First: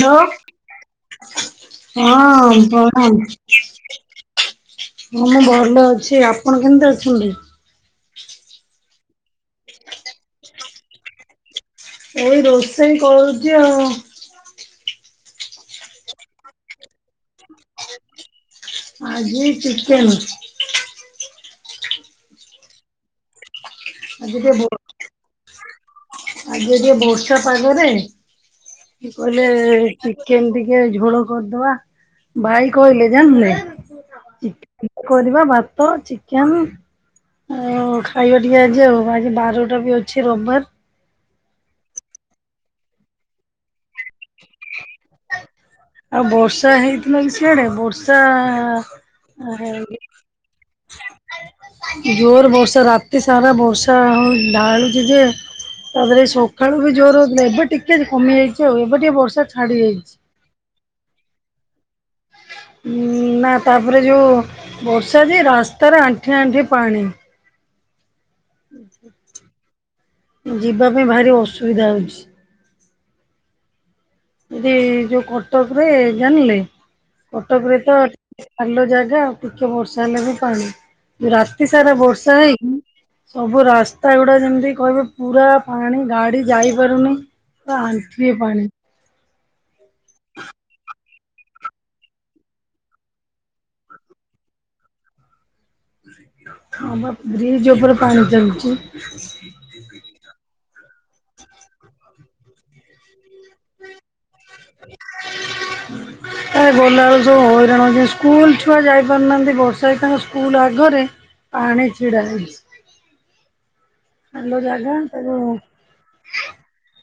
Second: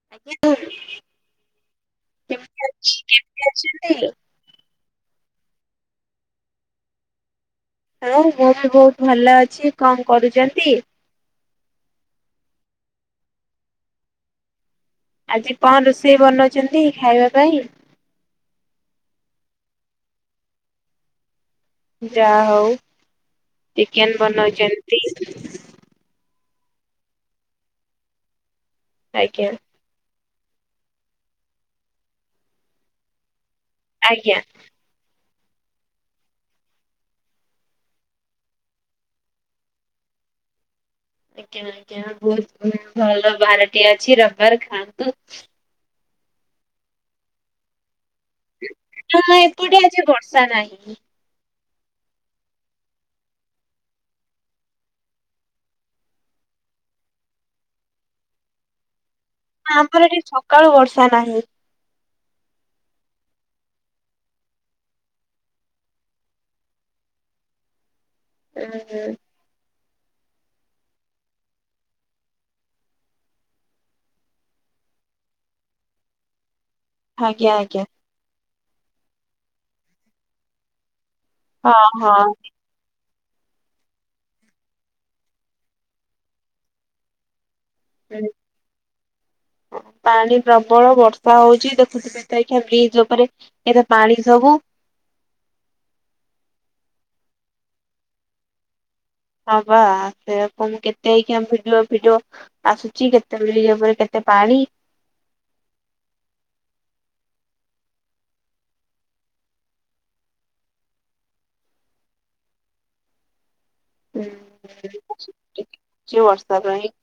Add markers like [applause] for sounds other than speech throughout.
Hello ଆଜ୍ଞା ହଁ ହଁ କେମିତି ଅଛି ପ୍ରଣାମ, କେମିତି ଅଛନ୍ତି? ହଁ ମୁଁ ଭଲ ଅଛି, ଆପଣ କେମିତି ଅଛନ୍ତି? ମୁଁ, ବହୁତ ବହୁତ ଭଲ ଅଛି କଣ କରୁଛନ୍ତି? ଏଇ ରୋଷେଇ କରୁଛି ଆଉ, ଆଜି କଣ ରୋଷେଇ ବନଉଛନ୍ତି ଖାଇବା ପାଇଁ? ଆଜି ଚିକେନ, ଯାହା ହଉ ଚିକେନ ଆଜି ଟିକେ ବ ବନଉଛନ୍ତି। ଆଜି ଯୋ ବର୍ଷା ପାଗରେ, କି କହିଲେ ଆଜ୍ଞା ଚିକେନ ଟିକେ ଝୋଳ କରିଦବା, ଭାଇ କହିଲେ ଜାଣିଲୁନା। ଆଜ୍ଞା। କରିବା ଭାତ ଚିକେନ୍ ହ ଖାଇବା ଟିକେ ଆଜି ଆଉ ଆଜି ବାରଟା ବି ଅଛି ରବାର୍। ଆଜ୍ଞା ଆଜ୍ଞା, ବହୁତ ଭଲ ବାରଟି ଅଛି ରବାର୍ ଖାଆନ୍ତୁ। ଆଉ ବର୍ଷା ହେଇଥିଲା କି ସିଆଡେ ବର୍ଷା ହଁ, ଏପଟେ ଆଜି ବର୍ଷା ନାହିଁ। ଜୋର ବର୍ଷା, ରାତି ସାରା ବର୍ଷା ହଁ ଢାଳୁଛି ଯେ ଆରେ ସକାଳୁ ବି ଜୋର ଅଉଥିଲା ଏବେଟ ଟିକ କମି ଯାଇଛି ଆଉ ଏବେ ଟିକେ ବର୍ଷା ନାଁ ଛାଡି ଆମର ଯାଇଛି। ଏଠି ସକାଳୁ ବର୍ଷା ନାହିଁ। ନାଁ, ତାପରେ ଯେଉଁ ବର୍ଷା ଯେ ରାସ୍ତାରେ ଆଣ୍ଠିଏ ଆଣ୍ଠିଏ ପାଣି। ଏଜେ, ଯିବା ପାଇଁ ଭାରି ଅସୁବିଧା ହଉଚି। ଯଦି ଯୋଉ କଟକ ରେ ଜାଣିଲେ, ଆଜ୍ଞା କଟକ ରେ ଆଜ୍ଞା ତ ଖାଲ ଜାଗା ଆଉ ଟିକେ ବର୍ଷା ହେଲେ ବି ପାଣି। ରାତି ହଁ ସାରା ହଁ। ବର୍ଷା ହେଇକି ସବୁ ରାସ୍ତା ଗୁଡା ଯେମିତି, କହିବେ ପୁରା ପାଣି ଗାଡି ଯାଇପାରୁନି। ପୁରା ଆଣ୍ଠିଏ ପାଣି। ପାଣି ପାଣି ପ୍ରବଳ ବର୍ଷ ପଳଉଚି ଦେଖୁଚୁ ବ୍ରିଜ୍ ଉପରେ ଏରା ପାଣି ସବୁ ହଁ ବା ବ୍ରିଜ୍ ଉପରେ ପାଣି ଚାଲୁଚି ହଁ ବା ସେ କହୁନୁ କେତେ ଏଇକିଆଁ ଭିଡିଓ ଭିଡିଓ ଆସୁଚି କେତେ ବ୍ରିଜ୍ ଉପରେ କେତେ ପାଣି। ଏ ଗଲା ବେଳକୁ ସବୁ ହଇରାଣ ହୋଉଛନ୍ତି ସ୍କୁଲ ଛୁଆ ଯାଇ ପାରୁନାହାନ୍ତି ବର୍ଷା ରେ ତାଙ୍କ ସ୍କୁଲ ଆଗରେ ଆଣି ଛିଡା ହେଇଚି। ଜାଗା କି ତାକୁ ବସ୍ତା ପାଇଁ।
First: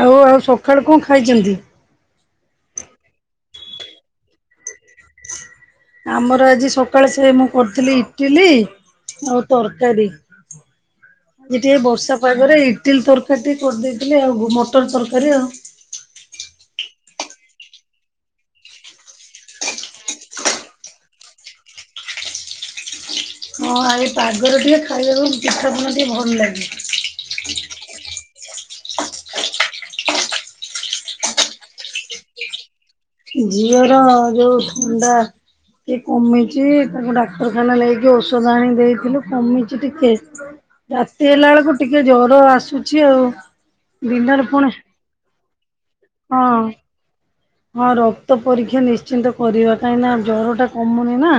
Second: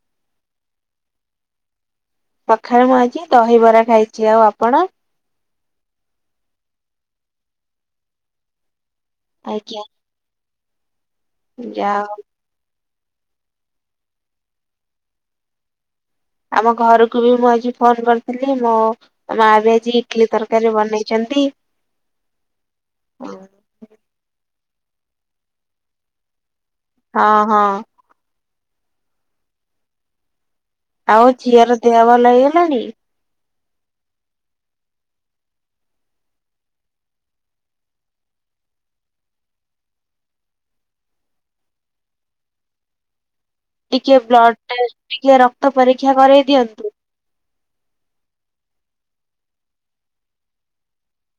ଆଉ ଆଉ ସଖାଳୁ କଣ ଖାଇଚନ୍ତି। ପଖାଳ ମୁଁ ଆଜି ଦହିବରା ଖାଇଚି ଆଉ ଆପଣ? ଆମର ଆଜି ସକାଳେ ସେ ମୁଁ କରୁଥିଲି ଇଟିଲି ଆଉ ଆଜ୍ଞା ତରକାରୀ ଆଜି ଟିକେ ଯାହା ବର୍ଷା ହଉ ପାଗରେ ଇଟିଲି ତରକାରୀ ଟିକେ କରିଦେଇଥିଲି ଆଉ ଘୁ ମଟର ତରକାରୀ ଆଉ। ଆମ ଘରୁକୁ ବି ମୁଁ ଆଜି ଫୋନ୍ କରିଥିଲି ମୋ ତ ମା ବି ଆଜି ଇଟିଲି ତରକାରୀ ବନେଇଚନ୍ତି ହଁ ଆଜି ପାଗରେ ଟିକେ ଖାଇବାକୁ ପିଠାପଣା ଟିକେ ଭଲ ଲାଗେ। ହ ହଁ ଆଉ ଝିଅର ଦେହ ଭଲ ହେଇଗଲାଣି? ଝିଅର ଯୋଉ ଥଣ୍ଡା ଟିକେ କମିଚି ମୁ ଡାକ୍ତରଖାନା ନେଇକି ଔଷଧ ଆଣି ଦେଇଥିଲୁ କମିଚି ଟିକେ। ରାତି ହେଲା ବେଳକୁ ଟିକେ ଜ୍ୱର ଆସୁଚି ଆଉ। ଟିକିଏ ଦିନରେ ବ୍ଲଡ୍ ପୁଣି ଟେଷ୍ଟ୍ ଟିକିଏ ରକ୍ତ ପରୀକ୍ଷା ହଁ କରେଇ ଦିଅନ୍ତୁ। ହଁ ରକ୍ତ ପରୀକ୍ଷା ନିଶ୍ଚିନ୍ତ କରିବା କାହିଁକିନା ଜ୍ଵର ଟା କମୁନି ନାଁ।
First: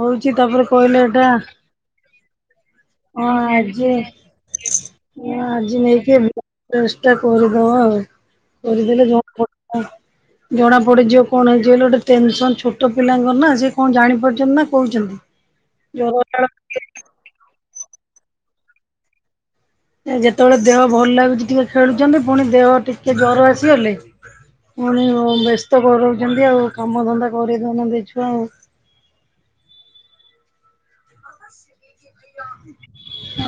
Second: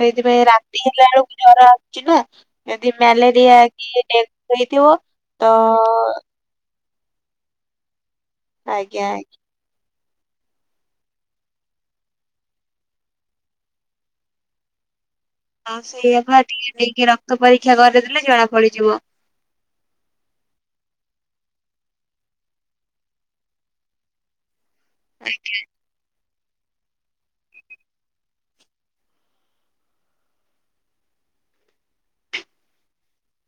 ସେଇଥିପାଇଁ ରାତି ହେଲା ବେଳକୁ ଜ୍ଵର ଚିନା ଯଦି ହଁ ମ୍ୟାଲେରିଆ ଆଜି କି ଡେଙ୍ଗୁ ହେଇଥିବ ତ ଚେଷ୍ଟା କରିଦବା ଆଉ ଆଜ୍ଞା କରିଦେଲେ ଆଜ୍ଞା। ଜ୍ବର ଜଣା ପଡିଯିବ କଣ ହେଇଚି ବୋଲି ଗୋଟେ ଟେନସନ ଛୋଟ ପିଲାଙ୍କର ନାଁ ସେ କଣ ଜାଣିପାରୁଚନ୍ତି ନାଁ କହୁଛନ୍ତି। ହଁ ସେଇୟା ପା ଜର ଟିକେ ନେଇକି ରକ୍ତ ପରୀକ୍ଷା କରିଦେଲେ ଜଣା ପଡିଯିବ। ଯେତେବେଳେ ଦେହ ଭଲ ଲାଗୁଚି ଟିକେ ଖେଳୁଚନ୍ତି ପୁଣି ଦେହ ଟିକେ ଜ୍ୱର ଆସିଗଲେ ପୁଣି ହଁ ବ୍ୟସ୍ତ କରଉଛନ୍ତି ଆଉ କାମ ଧନ୍ଦା କରି ଧନ ଦେଇଛୁ ଆଉ। [inaudible]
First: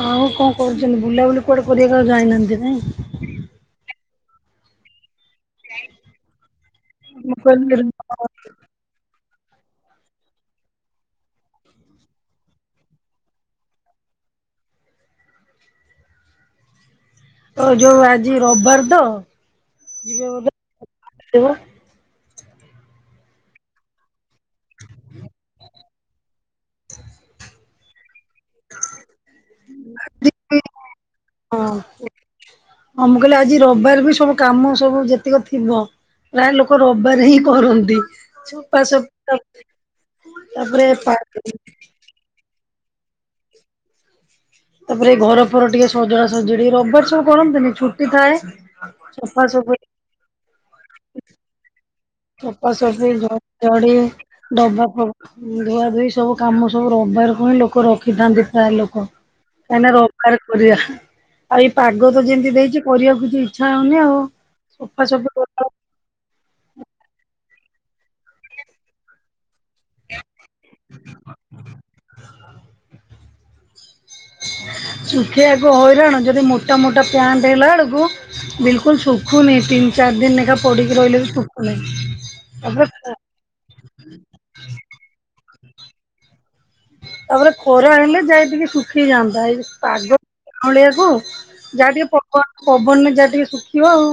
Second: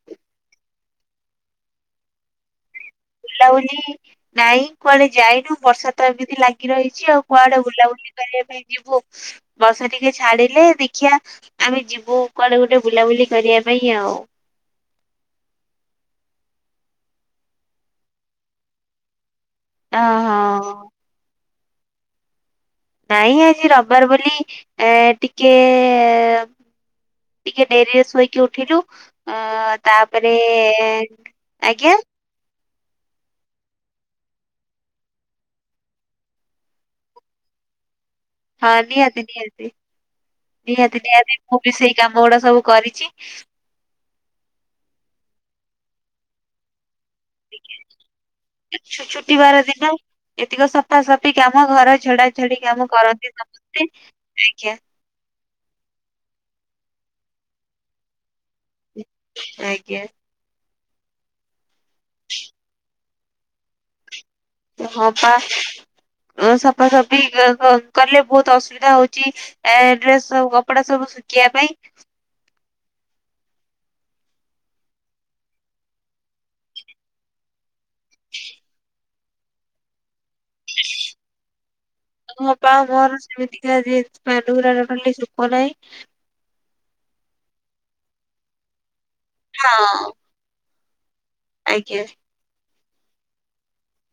ଆଉ କଣ କରୁଛନ୍ତି ବୁଲାବୁଲି କୁଆଡେ କରିବାକୁ ଆଉ ଯାଇନାହାନ୍ତି ନାଇଁ। ବୁଲାବୁଲି ନାଇଁ କୁଆଡେ ଯାଇନୁ ବର୍ଷା ତ ଏମିତି ଲାଗି ରହିଚି ଆଉ ମୁଁ କୁଆଡେ କହିଲି ବୁଲାବୁଲି କରିବା ପାଇଁ ଯିବୁ ବର୍ଷା ଟିକେ ଛାଡିଲେ ଦେଖିଆ ଆମେ ଯିବୁ କୁଆଡେ ଗୋଟେ ବୁଲାବୁଲି କରିବା ପାଇଁ ଆଉ ହ ଯୋଉ ଆଜି ରବିବାର ତ ଅ ଯିବ ହଁ ବୋଧେ କାଇଁ ଆଜି ରବିବାର ବୋଲି ଏ ଟିକେ ଟିକେ ଡେରି ରେ ଶୋଇକି ଉଠିଲୁ ଅ ତାପରେ ହଁ ଆଜ୍ଞା ହଁ ମୁଁ କହିଲି ଆଜି ରବିବାର୍ ବି ସବୁ କାମ ସବୁ ଯେତିକ ଥିବ ପ୍ରାୟ ଲୋକ ରବିବାର୍ ହିଁ କରନ୍ତି। ହଁ ସଫା ସଫି ନିହାତି ନିହାତି ନିହାତି ନିହାତି ତାପରେ ମୁଁ ବି ସେଇ କାମ ଗୁଡା ସବୁ କରିଚି ତାପରେ ଏଇ ଘର ଫର ଟିକେ ସଜଡା ସଜଡି ରବିବାର ତୁ କରନ୍ତୁନି ଛୁଟି ଥାଏ ଛୁ- ଛୁଟିବାର ସଫାସଫି ଦିନ ଏତିକ ସଫାସଫି କାମ ଘର ଝଡା ଝଡି କାମ ସଫାସଫି କରନ୍ତି ସମସ୍ତେ ଝଡ଼ାଝଡ଼ି ଆଜ୍ଞା ଡବା ଫବା ଧୁଆ ଧୋଇ ସବୁ କାମ ସବୁ ରବିବାର କୁ ହିଁ ଲୋକ ରଖିଥାନ୍ତି ପ୍ରାୟ ଲୋକ କାହିଁକି ନା ଆଜ୍ଞା। ରବିବାରେ କରିବା ଆଉ ଏଇ ପାଗ ତ ଯେମତି ଦେଇଛି କରିବାକୁ କିଛି ଇଛା ହଉନି ଆଉ। ହଁ ସଫାସଫି ବା ସଫାସଫି କ କଲେ ବହୁତ ଅସୁବିଧା ହଉଛି। ଏ ଡ୍ରେସ୍ ସବୁ କପଡା ସବୁ ଶୁଖିବା ପାଇଁ [inaudible] ଶୁଖେଇଆକୁ ହଇରାଣ ଯଦି ମୋଟା ମୋଟା ପ୍ୟାଣ୍ଟ୍ ହେଲା ବେଳକୁ ବିଲ୍ କୁଲ୍ ଶୁଖୁନି ତିନି ଚାରି ଦିନ ଲେଖା ପଡିକି ରହିଲେ ବି ଶୁଖୁନିଁ ତାପରେ ଯେମିତି କି ଆଜି ଜିନ୍ସ ପ୍ୟାଣ୍ଟ୍ ଗୁରାକ କଲି ଶୁଖୁ ନାହିଁ ତାପରେ ଖରା ହେଲେ ଯାହା କି ଟିକେ ଶୁଖି ଯାଆନ୍ତା ଏଇ ହଁ ପାଗ ଝାଉଁଳିଆକୁ ଯାହା ଆଜ୍ଞା ଟିକେ ପବନ ପବନରେ ଯାହା ଟିକେ ଶୁଖିବ ଆଉ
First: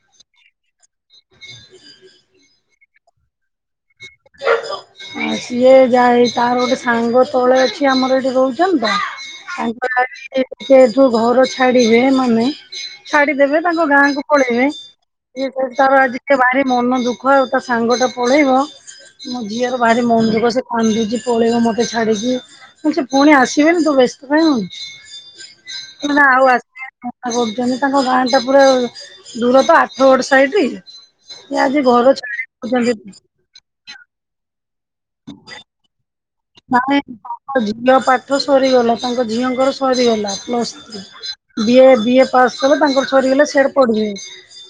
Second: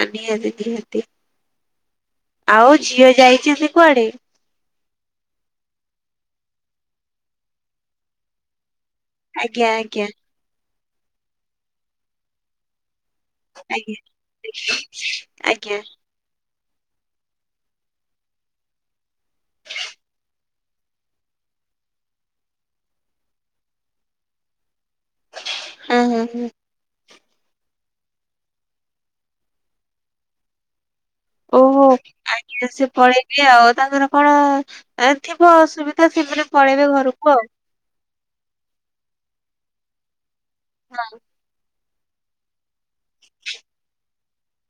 ଆ ନିହାତି ନିହାତି [unintelligible] ଆଉ ଝିଅ ଯାଇଛନ୍ତି କୁଆଡେ? ସିଏ ଯାଇ ତାର ଗୋଟେ ସାଙ୍ଗ ତଳେ ଅଛି ଆମର ଏଠି ରହୁଛନ୍ତିତ। ଆଜ୍ଞା ତାଙ୍କର ଆଜ୍ଞା ଆଜି ଯେହେତୁ ଘର ଛାଡିବେ ମାନେ ଛାଡିଦେବେ ତାଙ୍କ ଆଜ୍ଞା ଗାଁକୁ ପଳେଇବେ ଇଏ ଆଜ୍ଞା ସେଇଠୁ ତାର ଆଜି ଏତେ ଭାରି ମନ ଦୁଃଖ ଆଉ ତା ସାଙ୍ଗ ଟା ପଳେଇବ ମୋ ଝିଅର ବାହାରି ମନ ଦୁଃଖ ସେ କାନ୍ଦୁଛି ସେ ପଳେଇବ ମତେ ଛାଡିକି। ମୁଁ କହିଲି ସେ ପୁଣି ଆସିବେନି ତୁ ବ୍ୟସ୍ତ କାଇଁ ହଁ ହଉଛୁ ହଁ ନା ହଁ ଆଉ ଆସିବେନି ମନା କରୁଛନ୍ତି ତାଙ୍କ ଗାଁ ଟା ପୁରା ଦୂର ତ ଆଠଗଡ ସାଇଟ୍ ସେ ଆଜି ଘର ଛାଡୁଛନ୍ତି। ଏ ଆଉ ତାଙ୍କର କଣ ଥିବ ଅସୁବିଧା ଥିବ ନାଇଁ ତାଙ୍କ ଝିଅ ପାଠ ସରିଗଲା ତାଙ୍କ ଝିଅଙ୍କର ସରିଗଲା ପ୍ଲସ୍ ଥ୍ରି ହଁ ବିଏ ବିଏ ପାସ୍ କଲେ ତାଙ୍କର ସରିଗଲା ସିଆଡେ ପଢିବେ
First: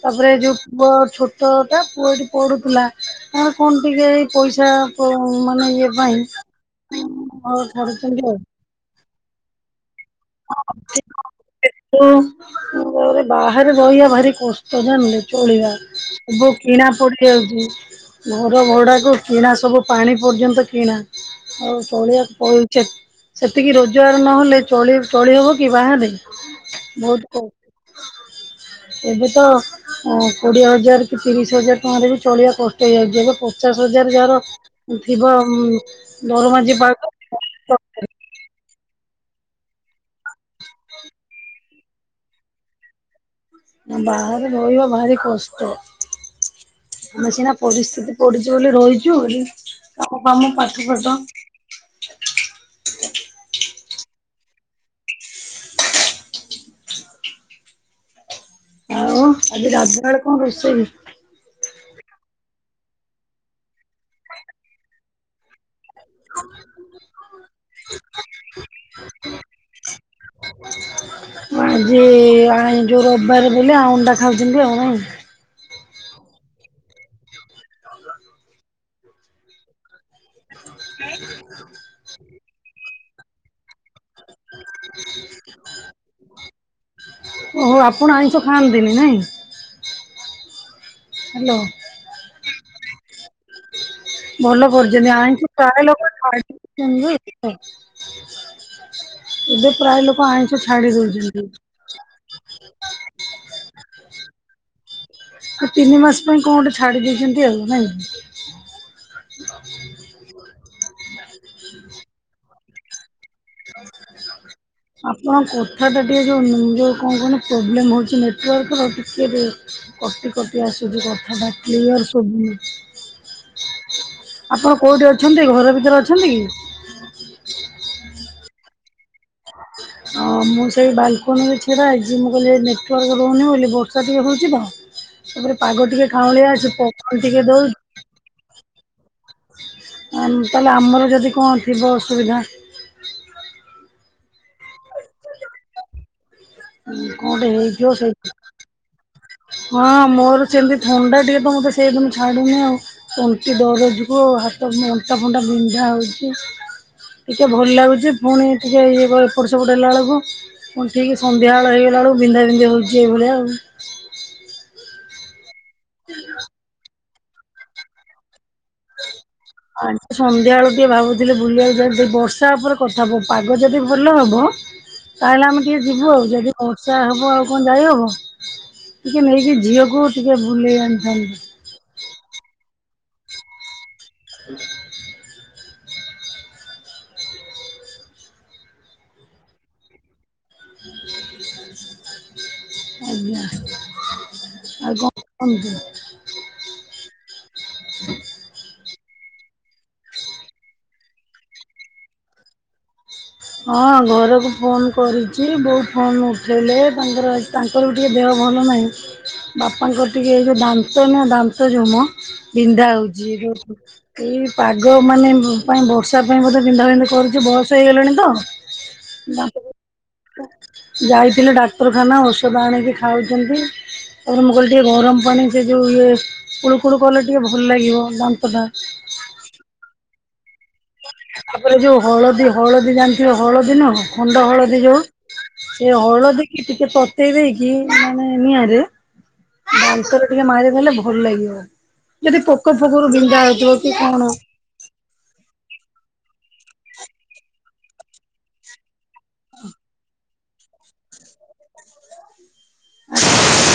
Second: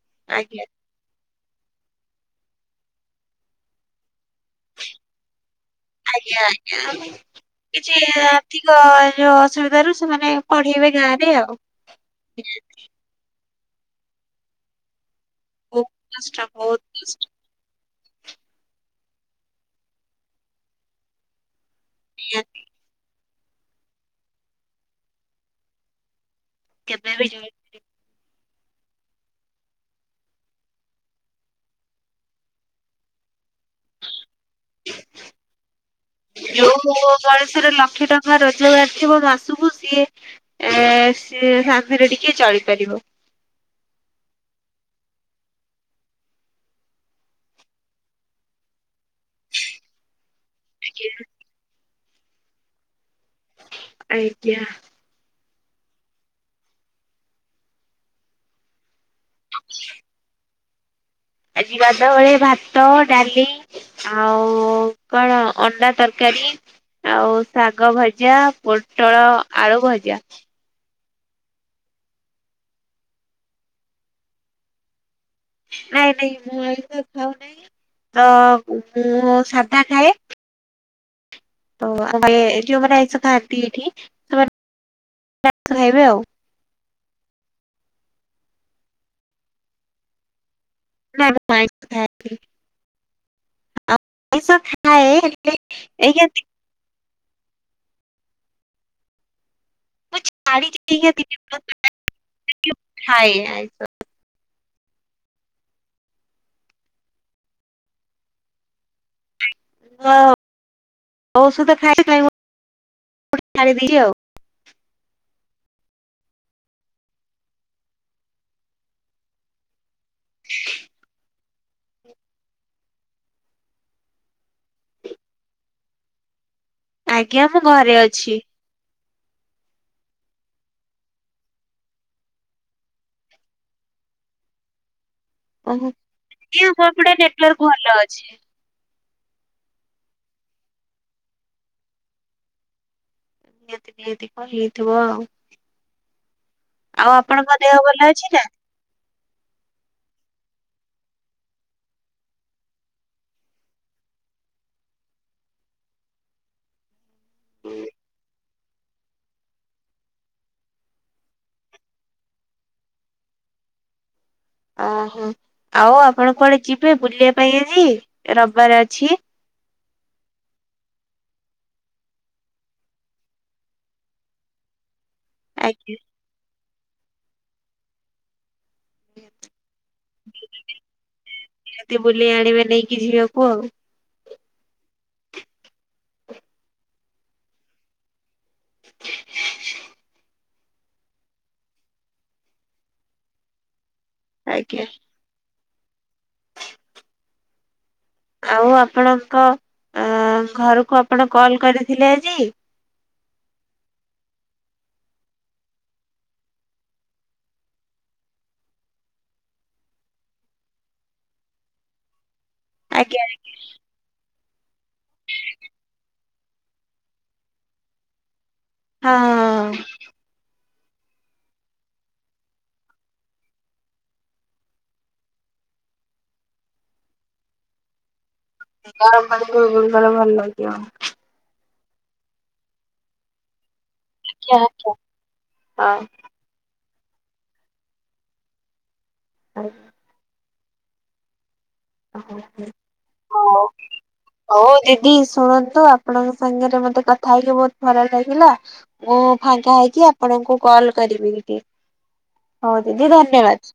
ତାପରେ ଯୋଉ ଆଜ୍ଞା ପୁଅ ଛୋ ଛୋଟଟା, ପୁଅ ଏଇଠି ପଡୁଥିଲା କଣ କଣ ଟିକେ ପଇସା କ ମାନେ ଇଏ ପାଇଁ ହ [unintelligible] ଘର କିଛି ଛାଡୁଛନ୍ତି ଆଉ। ଆର୍ଥିକ ଯୋଉ ଅସୁବିଧା ରୁ ସେମାନେ ପଢେଇବେ ଗାଁରେ ଆଉ ହ ମୁଁ ଭାବେ ବାହାରେ ରହିବା ଭାରି କଷ୍ଟ ଜାଣିଲୁ ଚଳିବା ବହୁତ କଷ୍ଟ ସବୁ ବହୁତ କିଣା ପଡି କଷ୍ଟ ଯାଉଛି। ଘର ଭଡ଼ାକୁ କିଣା ସବୁ ପାଣି ପର୍ଯ୍ୟନ୍ତ କିଣା। ଆଉ ନିହାତି ଚଳିବାକୁ ସେତିକି ରୋଜଗାର ନହେଲେ ଚଳି ଚଳିହବ କି ବାହାରେ କେବେ ବହୁତ କ [unintelligible] ଏବେ ତ ଓ କୋଡିଏ ହଜାର କି ତିରିଶ ହଜାର ଟଙ୍କାରେ ବି ଚଳିବା କଷ୍ଟ ହେଇଯାଉଛି ଏବେ ପଚାଶ ହଜାର ଯାହାର ଥିବ ଦରମା ଯିଏ ଯୋଉ ପାଉଥିବ ମଣିଷର ଲକ୍ଷେ ଟଙ୍କା ରୋଜଗାର ଥିବ ମାସକୁ ସିଏ ଏ ସିଏ ଶାନ୍ତିରେ ଟିକିଏ ଚଳିପାରିବ। ବାହାର ରହିବା ଭାରି କଷ୍ଟ। ଆମେ ସିନା ପରିସ୍ଥିତି ପଡିଛି ବୋଲି ରହିଛୁ ବୋଲି ହେଲେ କାମ ଫାମ ପାଠ ଫାଠ ଆଜ୍ଞା ଆଉ ଆଜି ରାତି ବେଳେ କଣ ରୋଷେଇ ଆଜିି ଗାଧୁଆ ବେଳେ ଭାତ ଡାଲି ଆଉ କଣ ଅଣ୍ଡା ତର ତରକାରୀ ଆଉ ଶାଗ ଭଜା ପୋଟଳ ଆଳୁ ଭଜା। ଆଜି ଆ ଯୋ ରବିବାର ବୋଲି ଆଣ୍ଡା ଖାଉଛନ୍ତି ଆଉ ନାଇଁ? ନାଇଁ ନାଇଁ ମୁଁ ଆଇଁଷ ଖାଉ ନାହିଁ ତ ମୁଁ ସାଧା ଖାଏ। କାଇଁ? ତ ଆ ଯୋଉମାନେ ଆଇଁଷ ଖାଆନ୍ତି ଏଇଠି ସେମାନେ ଆଇଁଷ ଖାଇବେ ଆଉ। ଓହୋ ଆପଣ ଆଇଁଷ ଖାଆନ୍ତିନି ନାଇଁ? ହାଲୋ। [inaudible] ଆଇଁଷ ଭଲ କରୁଛନ୍ତି ଖାଏ ଅଇଁଷ ହେଲେ ପ୍ରାୟ ଲୋକ ଏଇକା ଏବେ ପ୍ରାୟ ମୁଁ ଲୋକ ଆଇଁଷ ଛାଡିଚି ଛାଡି ଏଇକା ଦଉଛନ୍ତି। [inaudible] ଖାଏ ଆଇଁଷ। ଆଉ ତିନି ମାସ ପାଇଁ କଣ ଗୋଟେ ଛାଡି ଦେଇଛନ୍ତି ଆଉ ନାଇଁ? ହଁ ଔଷଧ ଖାଇଛି ଖାଇବ ଛାଡ଼ିଦେଇଛି ଆଉ। ଆପଣଙ୍କ କଥା ଟା ଟିକେ ଯୋଉଁ ଯୋଉ କଣ କୁହନି ପ୍ରୋବ୍ଲେମ୍ ହେଉଛି ନେଟୱାର୍କର ଟିକେ କଟି କଟି ଆସୁଛି କଥା ଟା କ୍ଲିୟର ଶୁଭୁନି। ଆପଣ କୋଉଠି ଅଛନ୍ତି ଘର ଭିତରେ ଅଛନ୍ତି କି? ଆଜ୍ଞା ମୁଁ ଘରେ ଅଛି। ଆ ମୁଁ ସେଇ ବାଲକୋନିରେ ଛିଡାହେଇଛି ମୁଁ କହିଲି ନେଟୱାର୍କ ରହୁନି ବୋଲିି ବର୍ଷା ଟିକେ ହେଉଛି ତ ତାପରେ ଓହୋ ପାଗ ଟିକେ ଖାଉଁଳିଆ ଆମ ଅଛି ଏପଟେ ପବନ ଟିକେ ନେଟୱାର୍କ ଦଉଛି ଭଲ ଅଛି। ତାହେଲେ ଆମର ଯଦି କଣ ଥିବ ଅସୁବିଧା। ନିହାତି ନିହାତି କଣ ହେଇଥିବ ଆଉ କଣ ଆଉ ଗୋଟେ ଆପଣଙ୍କ ଦେହ ହେଇଥିବ ଭଲ ସେଇ ଅଛି ନା? ହଁ ମୋର ସେମିତି ଥଣ୍ଡା ଟିକେ ତ ମେର ତ ସେଇଦିନ ଛାଡୁନି ଆଉ ତଣ୍ଟି ଦରଜକୁ ହାତ ଅଣ୍ଟା ଫଣ୍ଡା ବିନ୍ଧା ହେଉଛି। ଟିକେ ଭଲ ଲାଗୁଛି ପୁଣି ଟିକେ ଇଏ ଏପଟ ସେପଟ ହେଲା ବେଳକୁ ହଁ ଠିକ ସନ୍ଧ୍ୟାବେଳ ହେଇଗଲା ବେଳକୁ ବିନ୍ଧାବିନ୍ଧି ହଉଛି ଏଇ ଭଳିଆ ଆଉ ଓହୋ ଆଉ ଆପଣ କୁଆଡେ ଯିବେ ବୁଲିବା ପାଇଁ ଆଜି ରବିବାର ଅଛି? ଆ ସନ୍ଧ୍ୟାବେଳେ ଟିକେ ଭାବୁଥିଲି ବୁଲିବାକୁ ଯିବା ବର୍ଷା ଉପରେ କଥା ହବ ପାଗ ଯଦି ଭଲ ହବ ତାହେଲେ ଆମେ ଟିକେ ଆଜ୍ଞା ଯିବୁ ଆଉ ଯଦି ବର୍ଷା ହେବ ଆଉ କଣ ଯାଇ ହେବ। ଟିକେ ନେଇକି ଝିଅକୁ ଟିକେ ବୁଲେଇ ଆଣିଥାନ୍ତି। ନିହାତି ବୁଲେଇ ଆଣିବେ ନେଇକି ଝିଅକୁ ଆଉ। ହଁ ଆଜ୍ଞା ଆଉ ଆଜ୍ଞା। କଣ କୁହନ୍ତୁ। ଆଉ ଆପଣଙ୍କ ଘରକୁ ଆପଣ କଲ୍ କରିଥିଲେ ଆଜି? ହଁ ଘରକୁ ଫୋନ୍ କରିଛି ବେଉ ଫୋନ୍ ଉଠାଇଲେ ତାଙ୍କର ଆଜି ତାଙ୍କର ଟିକେ ଦେହ ଭଲ ନାହିଁ ବାପାଙ୍କର ଟିକେ ଏ ଯେଉଁ ଦାନ୍ତ ନା ଦାନ୍ତ ଯୋଉ ମ ବିନ୍ଧା ଆଜ୍ଞା ହଉଛି [inaudible] ଏ ପାଗ ମାନେ ପାଇଁ ବର୍ଷା ପାଇଁ ବୋଧେ ବିନ୍ଧାବିନ୍ଧି କରୁଛି ବସ ହେଇଗଲାଣି ତ। ହଁ। [unintelligible] ଯାଇଥିଲେ ଡାକ୍ତରଖାନା ଔଷଧ ଆଣିକି ଖାଉଛନ୍ତି। ତାପରେ ମୁଁ କହିଲି ଟିକେ ଗରମ ପାଣି ସେ ଯେଉଁ ଇଏ କୁଳୁକୁଳୁ କଲେ ଟିକେ ଭଲ ଲାଗିବ ଦାନ୍ତ ଟା। ଗରମ ପାଣି କୁଲୁକୁଲୁ କଲେ ଭଲ ଲାଗିବ। ତାପରେ ଯୋଉ ହଳଦୀ ହଳଦୀ ଜାଣିଥିବେ ହଳଦୀ ନୁହ ଖଣ୍ଡ ହଳଦୀ ଯୋଉ ସେ ହଳଦୀ କି ଟିକେ ତତେଇ ଦେଇକି ମାନେ ନିଆଁରେ ବାନ୍ସର ଟିକେ ମାରି ଦେଲେ ଭଲ ଲାଗିବ। ହଁ। ଯଦି ପୋକ ଫୋକରୁ ବିନ୍ଧା ହଉ। ହଉଥିବ କି କଣ? ହଉ ଦିଦି ଶୁଣନ୍ତୁ ଆପଣଙ୍କ ସାଙ୍ଗରେ ମତେ କଥା ହେଇକି ବହୁତ ଭଲ ଲାଗିଲା। ମୁଁ ଫାଙ୍କା ହେଇକି ଆପଣଙ୍କୁ କଲ କରିବି ଟିକେ ହଉ ଦିଦି ଧନ୍ୟବାଦ।